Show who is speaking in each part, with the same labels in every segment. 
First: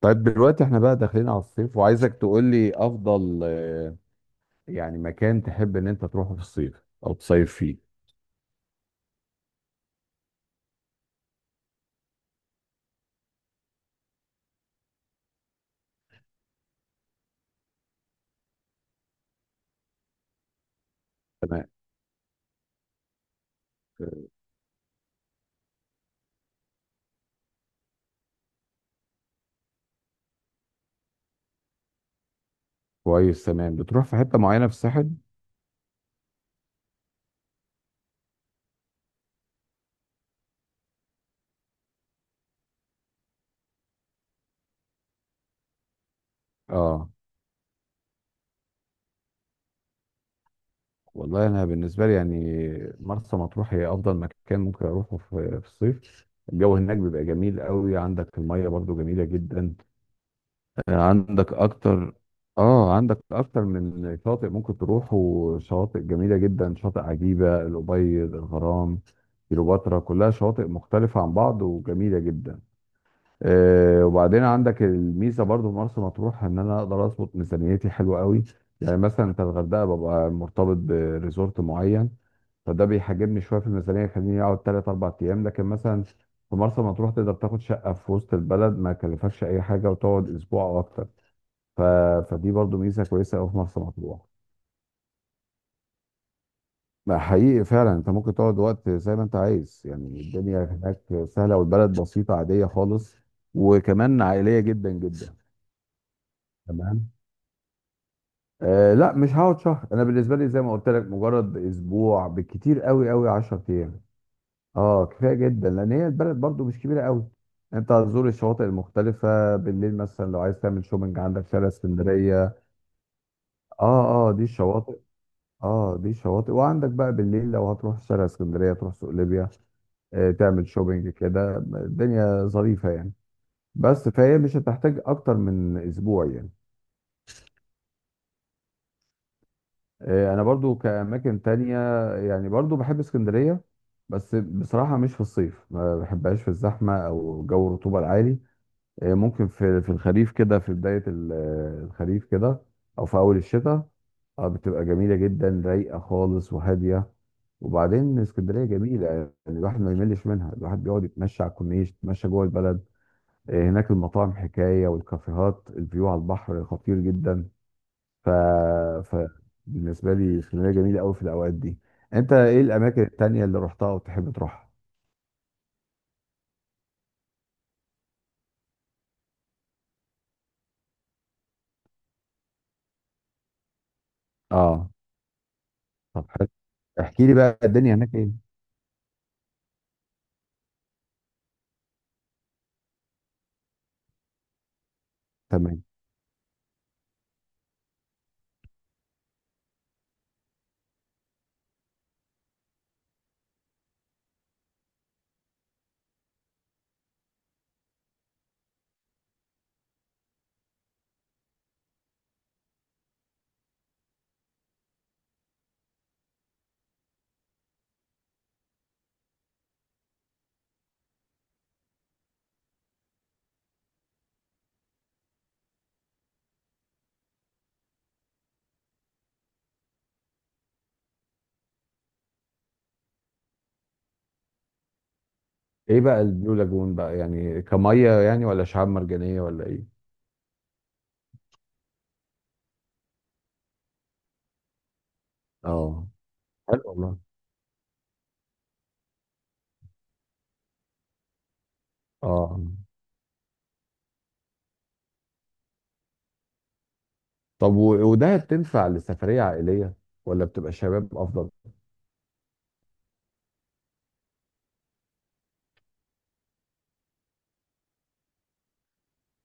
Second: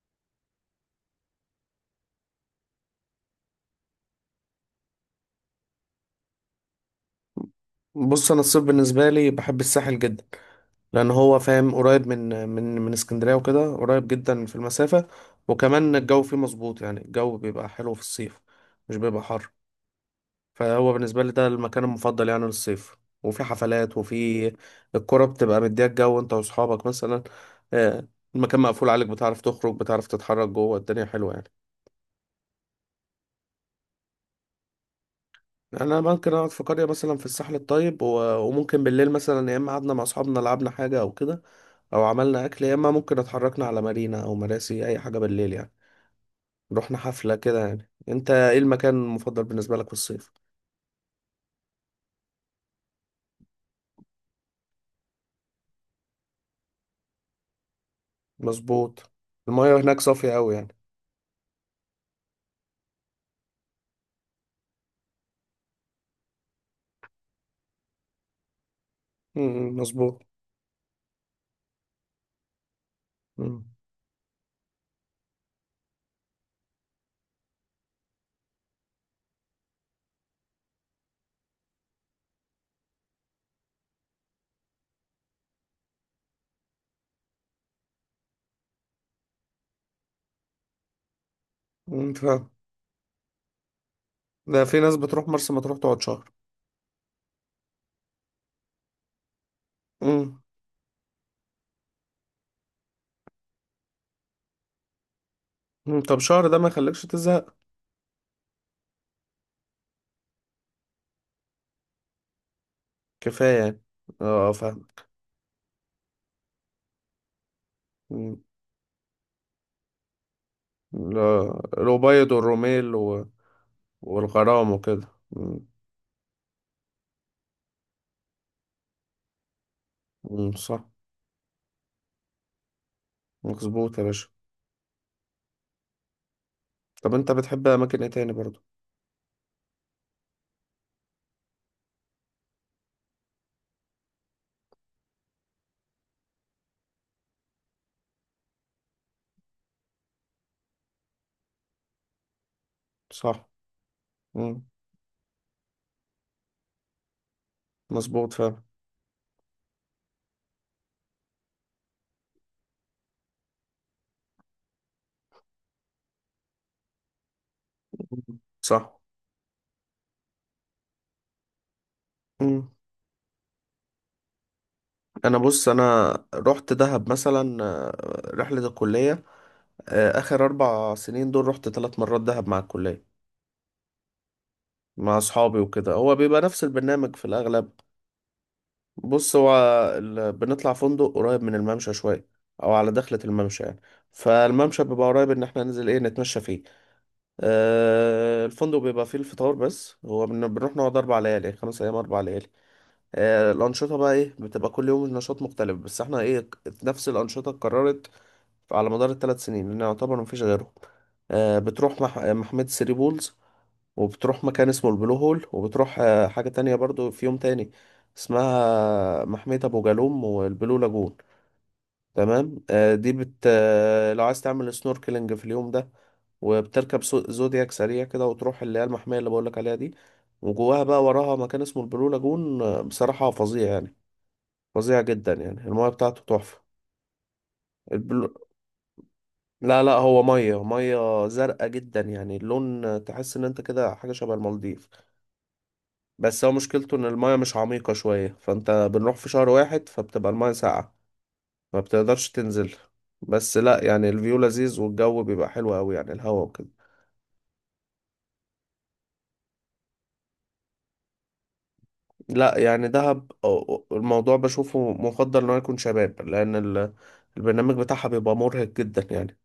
Speaker 1: طيب دلوقتي احنا بقى داخلين على الصيف وعايزك تقول لي افضل يعني مكان تحب ان انت تروحه في الصيف او تصيف فيه.
Speaker 2: بص، انا الصيف بالنسبه لي بحب الساحل جدا. لان هو فاهم قريب من اسكندريه وكده، قريب جدا في المسافه. وكمان الجو فيه مظبوط، يعني الجو بيبقى حلو في الصيف، مش بيبقى حر. فهو بالنسبه لي ده
Speaker 1: تمام.
Speaker 2: المكان المفضل يعني للصيف. وفي حفلات، وفي الكرة بتبقى مديها الجو انت واصحابك مثلا. آه، المكان مقفول عليك، بتعرف تخرج، بتعرف تتحرك جوه، الدنيا حلوه يعني.
Speaker 1: كويس، تمام. بتروح في حتة معينة في الساحل؟
Speaker 2: انا ممكن اقعد في قريه مثلا في الساحل الطيب، وممكن بالليل مثلا يا اما قعدنا مع اصحابنا، لعبنا حاجه او كده، او عملنا اكل، يا اما ممكن اتحركنا على مارينا او مراسي اي حاجه بالليل يعني، رحنا
Speaker 1: اه،
Speaker 2: حفله كده يعني. انت ايه المكان المفضل بالنسبه لك في الصيف؟
Speaker 1: والله انا بالنسبة لي يعني مرسى مطروح هي افضل مكان ممكن اروحه في الصيف. الجو هناك بيبقى جميل قوي، عندك المية برضو
Speaker 2: مظبوط.
Speaker 1: جميلة جدا.
Speaker 2: المايه هناك صافيه قوي يعني.
Speaker 1: عندك اكتر اه عندك اكتر من شاطئ ممكن تروحوا شواطئ جميله جدا، شاطئ عجيبه، الابيض، الغرام،
Speaker 2: امم،
Speaker 1: كيلوباترا،
Speaker 2: مظبوط.
Speaker 1: كلها شواطئ مختلفه عن بعض وجميله جدا.
Speaker 2: امم.
Speaker 1: وبعدين عندك الميزه برضو في مرسى مطروح ان انا اقدر اظبط ميزانيتي حلوه قوي. يعني مثلا انت الغردقه ببقى مرتبط بريزورت معين، فده بيحجمني شويه في الميزانيه، يخليني اقعد 3 4 ايام. لكن مثلا في مرسى مطروح تقدر تاخد شقه في وسط البلد، ما يكلفكش اي حاجه وتقعد اسبوع او اكتر. ف...
Speaker 2: أمم، فاهم.
Speaker 1: فدي برضو ميزه كويسه قوي في مرسى مطروح.
Speaker 2: ده في ناس بتروح مرسى مطروح تقعد شهر.
Speaker 1: لا، حقيقي فعلا انت ممكن تقعد وقت زي ما انت عايز، يعني
Speaker 2: امم.
Speaker 1: الدنيا هناك سهله والبلد بسيطه عاديه خالص، وكمان عائليه جدا جدا.
Speaker 2: أمم، طب شهر ده ما يخليكش
Speaker 1: تمام.
Speaker 2: تزهق؟
Speaker 1: لا، مش هقعد شهر. انا بالنسبه لي زي ما قلت لك مجرد اسبوع، بالكتير قوي قوي
Speaker 2: كفايه
Speaker 1: 10
Speaker 2: يعني.
Speaker 1: ايام.
Speaker 2: اه، فاهم.
Speaker 1: اه، كفايه جدا، لان هي البلد برضو مش كبيره قوي. انت هتزور
Speaker 2: أمم.
Speaker 1: الشواطئ المختلفه، بالليل مثلا لو عايز تعمل شوبنج عندك
Speaker 2: لا.
Speaker 1: شارع
Speaker 2: الأبيض
Speaker 1: اسكندريه.
Speaker 2: والروميل
Speaker 1: اه، اه، دي
Speaker 2: والغرام
Speaker 1: الشواطئ.
Speaker 2: وكده. أمم.
Speaker 1: اه، دي شواطئ. وعندك بقى بالليل لو هتروح شارع اسكندريه تروح سوق ليبيا.
Speaker 2: أمم،
Speaker 1: تعمل
Speaker 2: صح.
Speaker 1: شوبينج كده الدنيا ظريفه يعني.
Speaker 2: مظبوط يا
Speaker 1: بس
Speaker 2: باشا.
Speaker 1: فهي مش هتحتاج اكتر من اسبوع يعني.
Speaker 2: طب انت بتحب اماكن ايه تاني برضو؟
Speaker 1: انا برضو كاماكن تانية، يعني برضو بحب اسكندرية. بس بصراحة مش في الصيف، ما بحبهاش في الزحمة او جو الرطوبة العالي. ممكن في الخريف كده، في بداية الخريف كده، أو في أول
Speaker 2: صح.
Speaker 1: الشتاء.
Speaker 2: إمم.
Speaker 1: بتبقى جميلة جدا، رايقة خالص وهادية. وبعدين
Speaker 2: مظبوط فعلا.
Speaker 1: اسكندرية جميلة يعني. الواحد ما يملش منها. الواحد بيقعد يتمشى على الكورنيش، يتمشى جوه البلد. هناك المطاعم حكاية، والكافيهات الفيو على البحر خطير جدا. ف...
Speaker 2: مم. صح.
Speaker 1: ف بالنسبة لي اسكندرية جميلة أوي في الأوقات دي. أنت إيه
Speaker 2: مم.
Speaker 1: الأماكن التانية اللي رحتها وتحب تروحها؟
Speaker 2: انا بص، انا رحت دهب مثلا، رحلة الكلية. اخر اربع سنين دول رحت ثلاث مرات دهب مع الكلية،
Speaker 1: آه،
Speaker 2: مع اصحابي وكده. هو
Speaker 1: طب
Speaker 2: بيبقى
Speaker 1: حلو.
Speaker 2: نفس البرنامج في
Speaker 1: احكي لي بقى
Speaker 2: الاغلب.
Speaker 1: الدنيا هناك إيه؟
Speaker 2: بص، هو بنطلع فندق قريب من الممشى شوية، او على دخلة الممشى يعني. فالممشى بيبقى قريب، ان احنا
Speaker 1: تمام.
Speaker 2: ننزل ايه، نتمشى فيه. الفندق بيبقى فيه الفطار بس. هو بنروح نقعد اربع ليالي، خمس ايام اربع ليالي. الأنشطة بقى إيه، بتبقى كل يوم نشاط مختلف، بس إحنا إيه، نفس الأنشطة اتكررت على مدار الثلاث سنين، لأن يعتبر مفيش غيرهم. بتروح مح... آه، محمية ثري بولز، وبتروح مكان اسمه البلو هول، وبتروح حاجة تانية برضو في يوم تاني اسمها محمية أبو جالوم والبلو لاجون. تمام. دي بت آه، لو عايز تعمل سنوركلينج في اليوم ده، وبتركب زودياك سريع كده، وتروح اللي هي المحمية اللي بقولك عليها دي. وجواها بقى، وراها، مكان اسمه البلو لاجون. بصراحة فظيع يعني، فظيع جدا يعني. المايه
Speaker 1: ايه
Speaker 2: بتاعته
Speaker 1: بقى البلو
Speaker 2: تحفة.
Speaker 1: لاجون بقى؟ يعني كميه
Speaker 2: البلو...
Speaker 1: يعني، ولا شعاب مرجانيه ولا
Speaker 2: لا
Speaker 1: ايه؟
Speaker 2: لا، هو ميه ميه زرقاء جدا يعني، اللون تحس ان انت كده حاجة شبه المالديف.
Speaker 1: اه،
Speaker 2: بس هو
Speaker 1: حلو
Speaker 2: مشكلته ان
Speaker 1: والله.
Speaker 2: المايه مش عميقة شوية، فانت بنروح في شهر واحد، فبتبقى المايه ساقعة، ما بتقدرش
Speaker 1: اه،
Speaker 2: تنزل. بس لا يعني، الفيو لذيذ والجو بيبقى حلو قوي يعني، الهوا وكده.
Speaker 1: طب وده بتنفع لسفريه عائليه، ولا بتبقى شباب افضل؟
Speaker 2: لا يعني دهب الموضوع بشوفه مفضل ان هو يكون شباب، لان البرنامج بتاعها بيبقى مرهق جدا يعني.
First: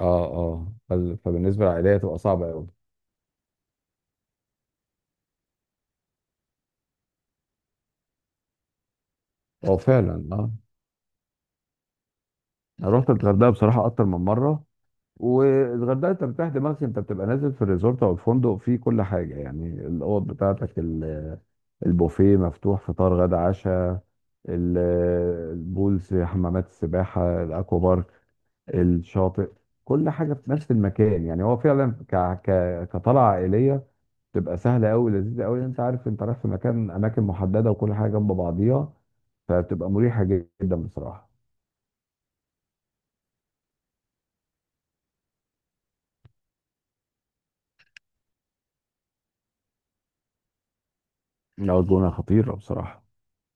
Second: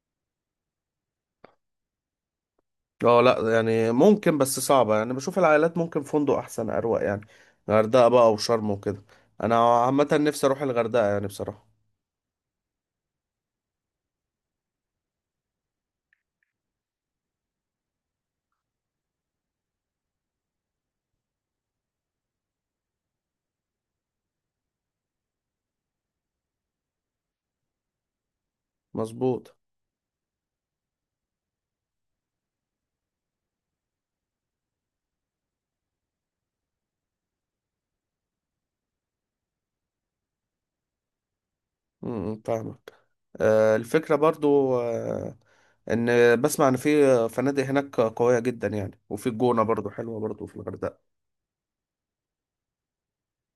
Speaker 1: اه، اه، فبالنسبه للعائليه تبقى صعبه قوي.
Speaker 2: اه لا، يعني ممكن، بس صعبة يعني. بشوف العائلات ممكن فندق أحسن أروق يعني، غردقة بقى أو شرم وكده.
Speaker 1: هو
Speaker 2: أنا عامة
Speaker 1: فعلا،
Speaker 2: نفسي
Speaker 1: اه.
Speaker 2: أروح الغردقة يعني بصراحة.
Speaker 1: انا رحت الغردقه بصراحه اكتر من مره. والغردقه انت بتريح دماغك، انت بتبقى نازل في الريزورت او الفندق فيه كل حاجه، يعني الاوض بتاعتك، البوفيه مفتوح فطار غدا عشاء، ال- البولز، حمامات السباحه، الاكوا بارك، الشاطئ.
Speaker 2: مظبوط.
Speaker 1: كل حاجه في نفس المكان، يعني هو فعلا كطلعه عائليه تبقى سهله قوي، لذيذه قوي. انت عارف انت رايح في مكان، اماكن محدده، وكل حاجه جنب بعضيها، فبتبقى مريحه جدا بصراحه.
Speaker 2: امم، فاهمك. الفكرة برضو إن بسمع إن في فنادق هناك قوية جدا يعني. وفي الجونة برضو حلوة برضو، في الغردقة.
Speaker 1: لا، الجونه خطيره بصراجه.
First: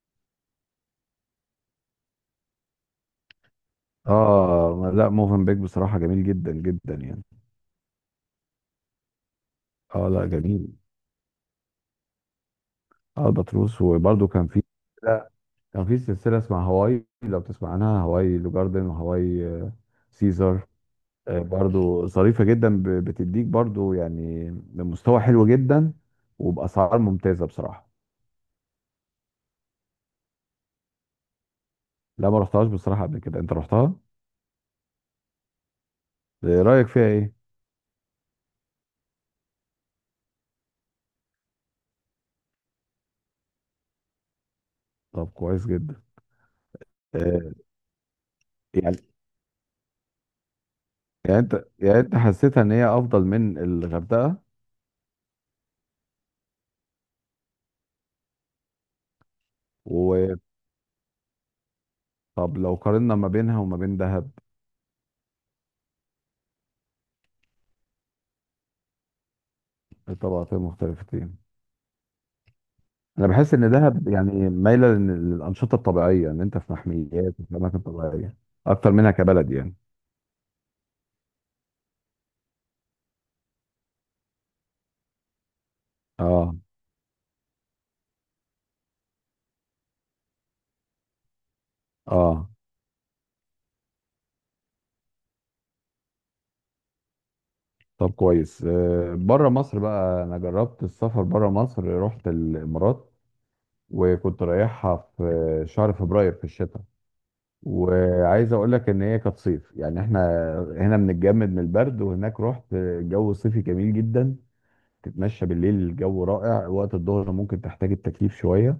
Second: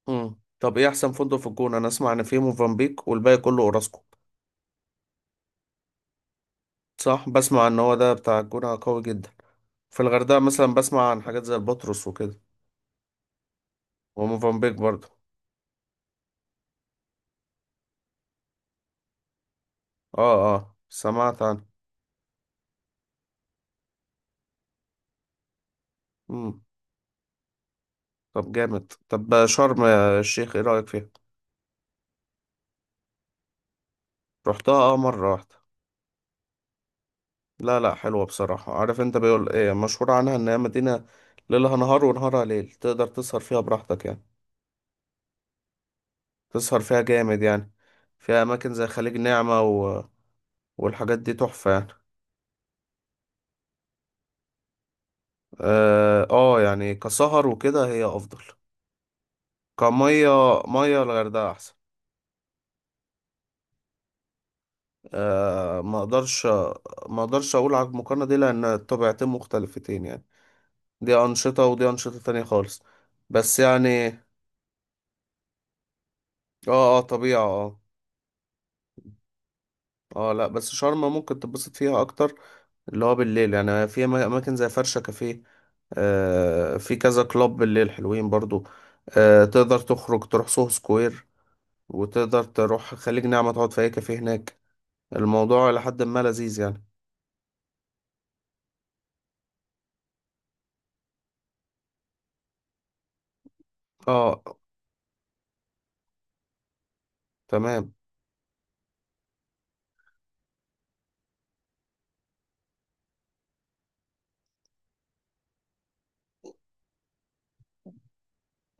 Speaker 2: امم. طب إيه أحسن فندق في الجونة؟ أنا أسمع إن في موفنبيك، والباقي كله أوراسكو.
Speaker 1: اه، لا، موفنبيك بصراحه جميل جدا جدا يعني.
Speaker 2: صح، بسمع إن هو ده بتاع الجونة قوي جدا. في
Speaker 1: اه، لا،
Speaker 2: الغردقة
Speaker 1: جميل.
Speaker 2: مثلا بسمع عن حاجات زي البطرس وكده،
Speaker 1: اه، البطروس وبرده كان في.
Speaker 2: وموفنبيك برضو.
Speaker 1: لا، كان في سلسله اسمها هواي لو، تسمع عنها، هواي لو جاردن وهواي
Speaker 2: اه
Speaker 1: سيزر.
Speaker 2: اه، سمعت عنه.
Speaker 1: برضو ظريفة جدا، بتديك برضو يعني بمستوى حلو جدا
Speaker 2: مم.
Speaker 1: وبأسعار ممتازة بصراحة.
Speaker 2: طب جامد. طب شرم يا الشيخ، ايه رأيك فيها؟
Speaker 1: لا، ما رحتهاش بصراحة قبل كده. انت رحتها؟
Speaker 2: رحتها، اه، مرة واحدة.
Speaker 1: رأيك فيها ايه؟
Speaker 2: لا لا، حلوة بصراحة. عارف انت بيقول ايه، مشهور عنها ان هي مدينة ليلها نهار ونهارها ليل، تقدر تسهر فيها براحتك يعني.
Speaker 1: طب كويس جدا.
Speaker 2: تسهر فيها جامد
Speaker 1: آه،
Speaker 2: يعني، فيها اماكن زي
Speaker 1: يعني
Speaker 2: خليج نعمة والحاجات دي
Speaker 1: يعني انت
Speaker 2: تحفة يعني.
Speaker 1: يعني انت حسيتها ان هي افضل من الغردقة؟
Speaker 2: اه، يعني كسهر وكده هي افضل. كمية
Speaker 1: وطب
Speaker 2: مية الغردقة احسن.
Speaker 1: لو قارنا ما بينها وما بين دهب؟
Speaker 2: آه، ما اقدرش. ما اقدرش اقول على المقارنة دي، لان طبيعتين مختلفتين يعني.
Speaker 1: طبقتين
Speaker 2: دي
Speaker 1: مختلفتين.
Speaker 2: أنشطة ودي أنشطة تانية خالص.
Speaker 1: انا بحس
Speaker 2: بس
Speaker 1: ان دهب
Speaker 2: يعني،
Speaker 1: يعني مايلة للأنشطة الطبيعية، ان انت في
Speaker 2: اه اه،
Speaker 1: محميات
Speaker 2: طبيعة،
Speaker 1: وفي اماكن
Speaker 2: اه.
Speaker 1: طبيعية اكتر منها كبلد يعني.
Speaker 2: اه لا، بس شرم ممكن تتبسط فيها أكتر، اللي هو بالليل يعني، في أماكن زي فرشة كافيه.
Speaker 1: اه،
Speaker 2: في كذا كلاب بالليل حلوين برضو. تقدر تخرج تروح سوهو سكوير، وتقدر
Speaker 1: اه،
Speaker 2: تروح خليج نعمة تقعد في أي كافيه هناك. الموضوع إلى حد ما لذيذ يعني.
Speaker 1: طب كويس. بره مصر بقى، انا جربت السفر بره مصر، رحت الامارات
Speaker 2: اه.
Speaker 1: وكنت رايحها في شهر فبراير في الشتاء.
Speaker 2: تمام.
Speaker 1: وعايز اقول لك ان هي كانت صيف، يعني احنا هنا بنتجمد من البرد، وهناك رحت الجو صيفي جميل جدا. تتمشى بالليل الجو رائع، وقت الظهر ممكن تحتاج التكييف شويه.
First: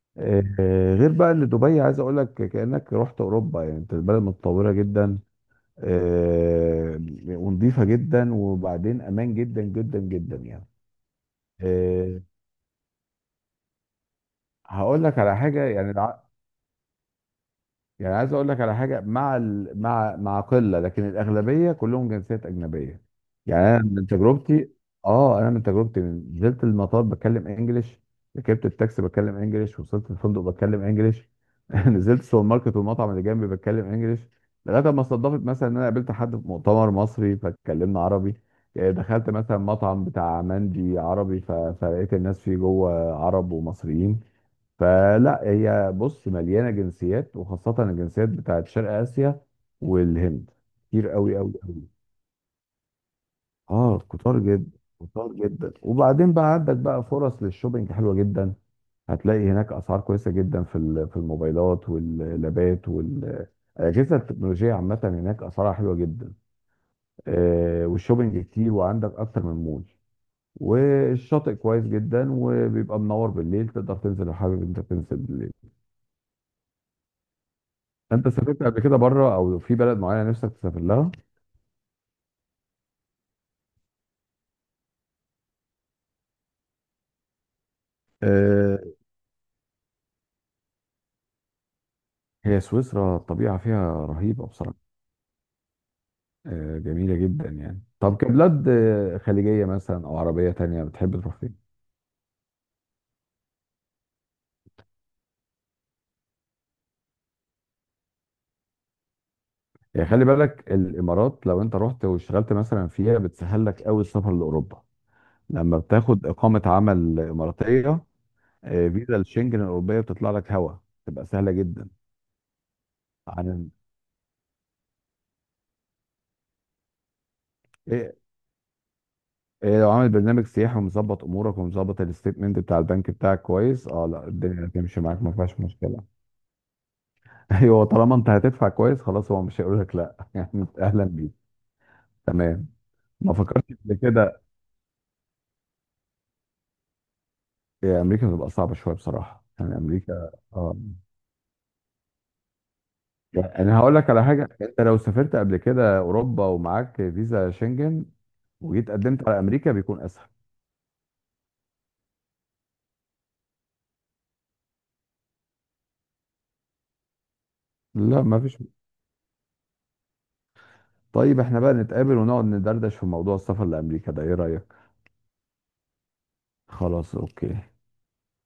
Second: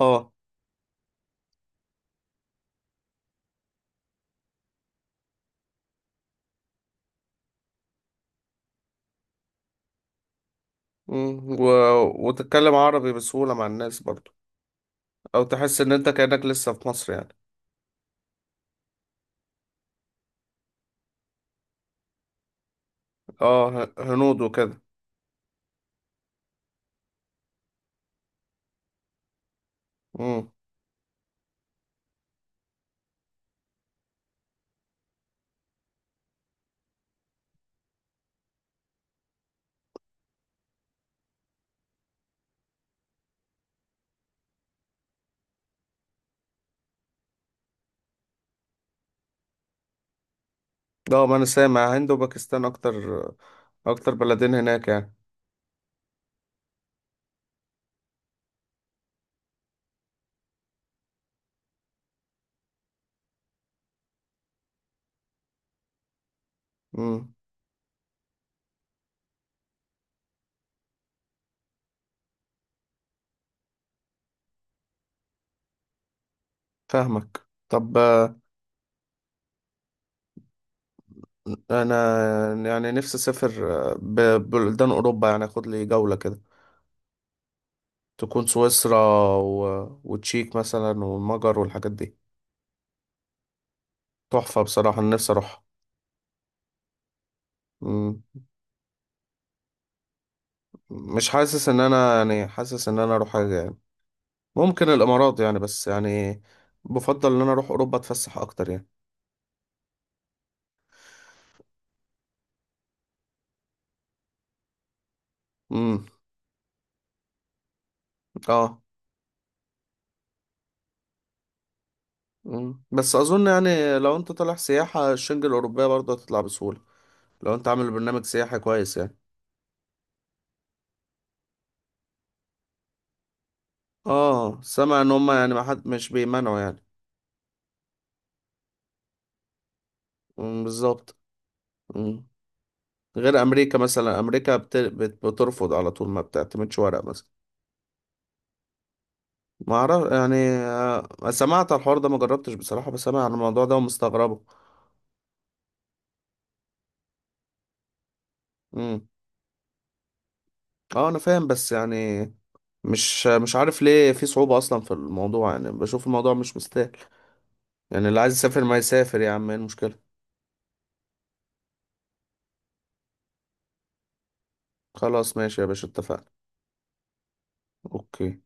Speaker 2: اه.
Speaker 1: آه، غير بقى ان دبي عايز اقول لك كانك رحت اوروبا، يعني انت البلد متطوره جدا. آه، ونظيفه جدا، وبعدين امان جدا جدا جدا يعني.
Speaker 2: مم،
Speaker 1: إيه،
Speaker 2: وتتكلم عربي بسهولة مع الناس برضو.
Speaker 1: هقول لك على
Speaker 2: أو
Speaker 1: حاجه،
Speaker 2: تحس
Speaker 1: يعني
Speaker 2: إن أنت كأنك لسه في مصر يعني.
Speaker 1: يعني عايز اقول لك على حاجه مع مع قله، لكن الاغلبيه كلهم جنسيات اجنبيه. يعني
Speaker 2: اه،
Speaker 1: انا من
Speaker 2: هنود
Speaker 1: تجربتي
Speaker 2: وكده.
Speaker 1: اه انا من تجربتي، نزلت المطار بتكلم انجليش، ركبت التاكسي بتكلم انجليش، وصلت الفندق
Speaker 2: امم.
Speaker 1: بتكلم انجليش. نزلت السوبر ماركت والمطعم اللي جنبي بتكلم انجليش، لغايه ما صدفت مثلا ان انا قابلت حد في مؤتمر مصري فاتكلمنا عربي. دخلت مثلا مطعم بتاع مندي عربي، فلقيت الناس فيه جوه عرب ومصريين. فلا، هي بص مليانه جنسيات، وخاصه الجنسيات بتاعت شرق اسيا والهند، كتير
Speaker 2: ده ما
Speaker 1: قوي
Speaker 2: انا
Speaker 1: قوي قوي.
Speaker 2: سامع هند وباكستان اكتر،
Speaker 1: اه،
Speaker 2: اكتر
Speaker 1: كتار
Speaker 2: بلدين
Speaker 1: جدا.
Speaker 2: هناك يعني.
Speaker 1: كتار جدا. وبعدين بقى عندك بقى فرص للشوبينج حلوه جدا. هتلاقي هناك اسعار كويسه جدا في الموبايلات واللابات وال الاجهزه التكنولوجيه عامه، هناك اسعارها حلوه جدا.
Speaker 2: امم،
Speaker 1: والشوبينج كتير، وعندك اكتر من مول. والشاطئ كويس جدا وبيبقى منور بالليل، تقدر تنزل لو حابب انت تنزل.
Speaker 2: فاهمك. طب،
Speaker 1: انت سافرت قبل كده بره، او في بلد معينه نفسك تسافر لها؟
Speaker 2: انا يعني نفسي اسافر ببلدان اوروبا يعني، اخد لي جولة كده. تكون
Speaker 1: آه،
Speaker 2: سويسرا وتشيك مثلا، والمجر، والحاجات دي.
Speaker 1: هي سويسرا الطبيعه فيها رهيبه
Speaker 2: تحفة
Speaker 1: بصراحه.
Speaker 2: بصراحة، انا نفسي اروح.
Speaker 1: جميله جدا يعني. طب
Speaker 2: امم.
Speaker 1: كبلاد خليجيه مثلا او عربيه تانية بتحب
Speaker 2: مش
Speaker 1: تروح فين؟
Speaker 2: حاسس ان انا يعني، حاسس ان انا اروح حاجة يعني، ممكن الامارات يعني. بس يعني بفضل ان انا اروح اوروبا اتفسح اكتر يعني.
Speaker 1: يعني خلي بالك، الامارات لو انت رحت واشتغلت مثلا فيها بتسهل لك قوي السفر لاوروبا، لما
Speaker 2: امم.
Speaker 1: بتاخد اقامه عمل اماراتيه.
Speaker 2: اه.
Speaker 1: فيزا الشنجن الاوروبيه بتطلع لك هوا، تبقى سهله جدا.
Speaker 2: مم. بس اظن
Speaker 1: عن
Speaker 2: يعني لو انت طالع سياحة، الشنجة الاوروبية برضه هتطلع بسهولة، لو انت عامل
Speaker 1: إيه-
Speaker 2: برنامج سياحي كويس يعني.
Speaker 1: إيه لو عامل برنامج سياحي ومظبط امورك ومظبط الستيتمنت بتاع البنك بتاعك كويس، اه، لا،
Speaker 2: اه،
Speaker 1: الدنيا هتمشي
Speaker 2: سامع ان
Speaker 1: معاك
Speaker 2: هم
Speaker 1: ما
Speaker 2: يعني
Speaker 1: فيهاش
Speaker 2: ما حد، مش
Speaker 1: مشكله.
Speaker 2: بيمنعوا يعني.
Speaker 1: ايوه، طالما انت هتدفع كويس خلاص، هو مش هيقول لك لا. يعني
Speaker 2: مم،
Speaker 1: انت اهلا
Speaker 2: بالظبط.
Speaker 1: بيك.
Speaker 2: مم.
Speaker 1: تمام. ما
Speaker 2: غير
Speaker 1: فكرتش
Speaker 2: امريكا
Speaker 1: قبل
Speaker 2: مثلا،
Speaker 1: كده.
Speaker 2: امريكا بترفض على طول، ما بتعتمدش ورق مثلا.
Speaker 1: امريكا بتبقى صعبه شويه بصراحه،
Speaker 2: ما
Speaker 1: يعني
Speaker 2: اعرف
Speaker 1: امريكا.
Speaker 2: يعني،
Speaker 1: اه،
Speaker 2: سمعت على الحوار ده، ما جربتش بصراحة، بس سامع عن
Speaker 1: يعني
Speaker 2: الموضوع ده
Speaker 1: انا هقول لك على
Speaker 2: ومستغربه.
Speaker 1: حاجه، انت لو سافرت قبل كده اوروبا ومعاك فيزا شنجن وجيت
Speaker 2: مم.
Speaker 1: قدمت على امريكا بيكون اسهل.
Speaker 2: اه انا فاهم، بس يعني مش مش عارف ليه في صعوبة اصلا في الموضوع. يعني بشوف الموضوع مش مستاهل يعني، اللي
Speaker 1: لا،
Speaker 2: عايز
Speaker 1: ما فيش.
Speaker 2: يسافر ما يسافر يا عم، ايه المشكلة؟
Speaker 1: طيب، احنا بقى نتقابل ونقعد ندردش في موضوع السفر لامريكا ده، ايه رايك؟
Speaker 2: خلاص، ماشي يا باشا، اتفقنا.
Speaker 1: خلاص، اوكي.
Speaker 2: اوكي.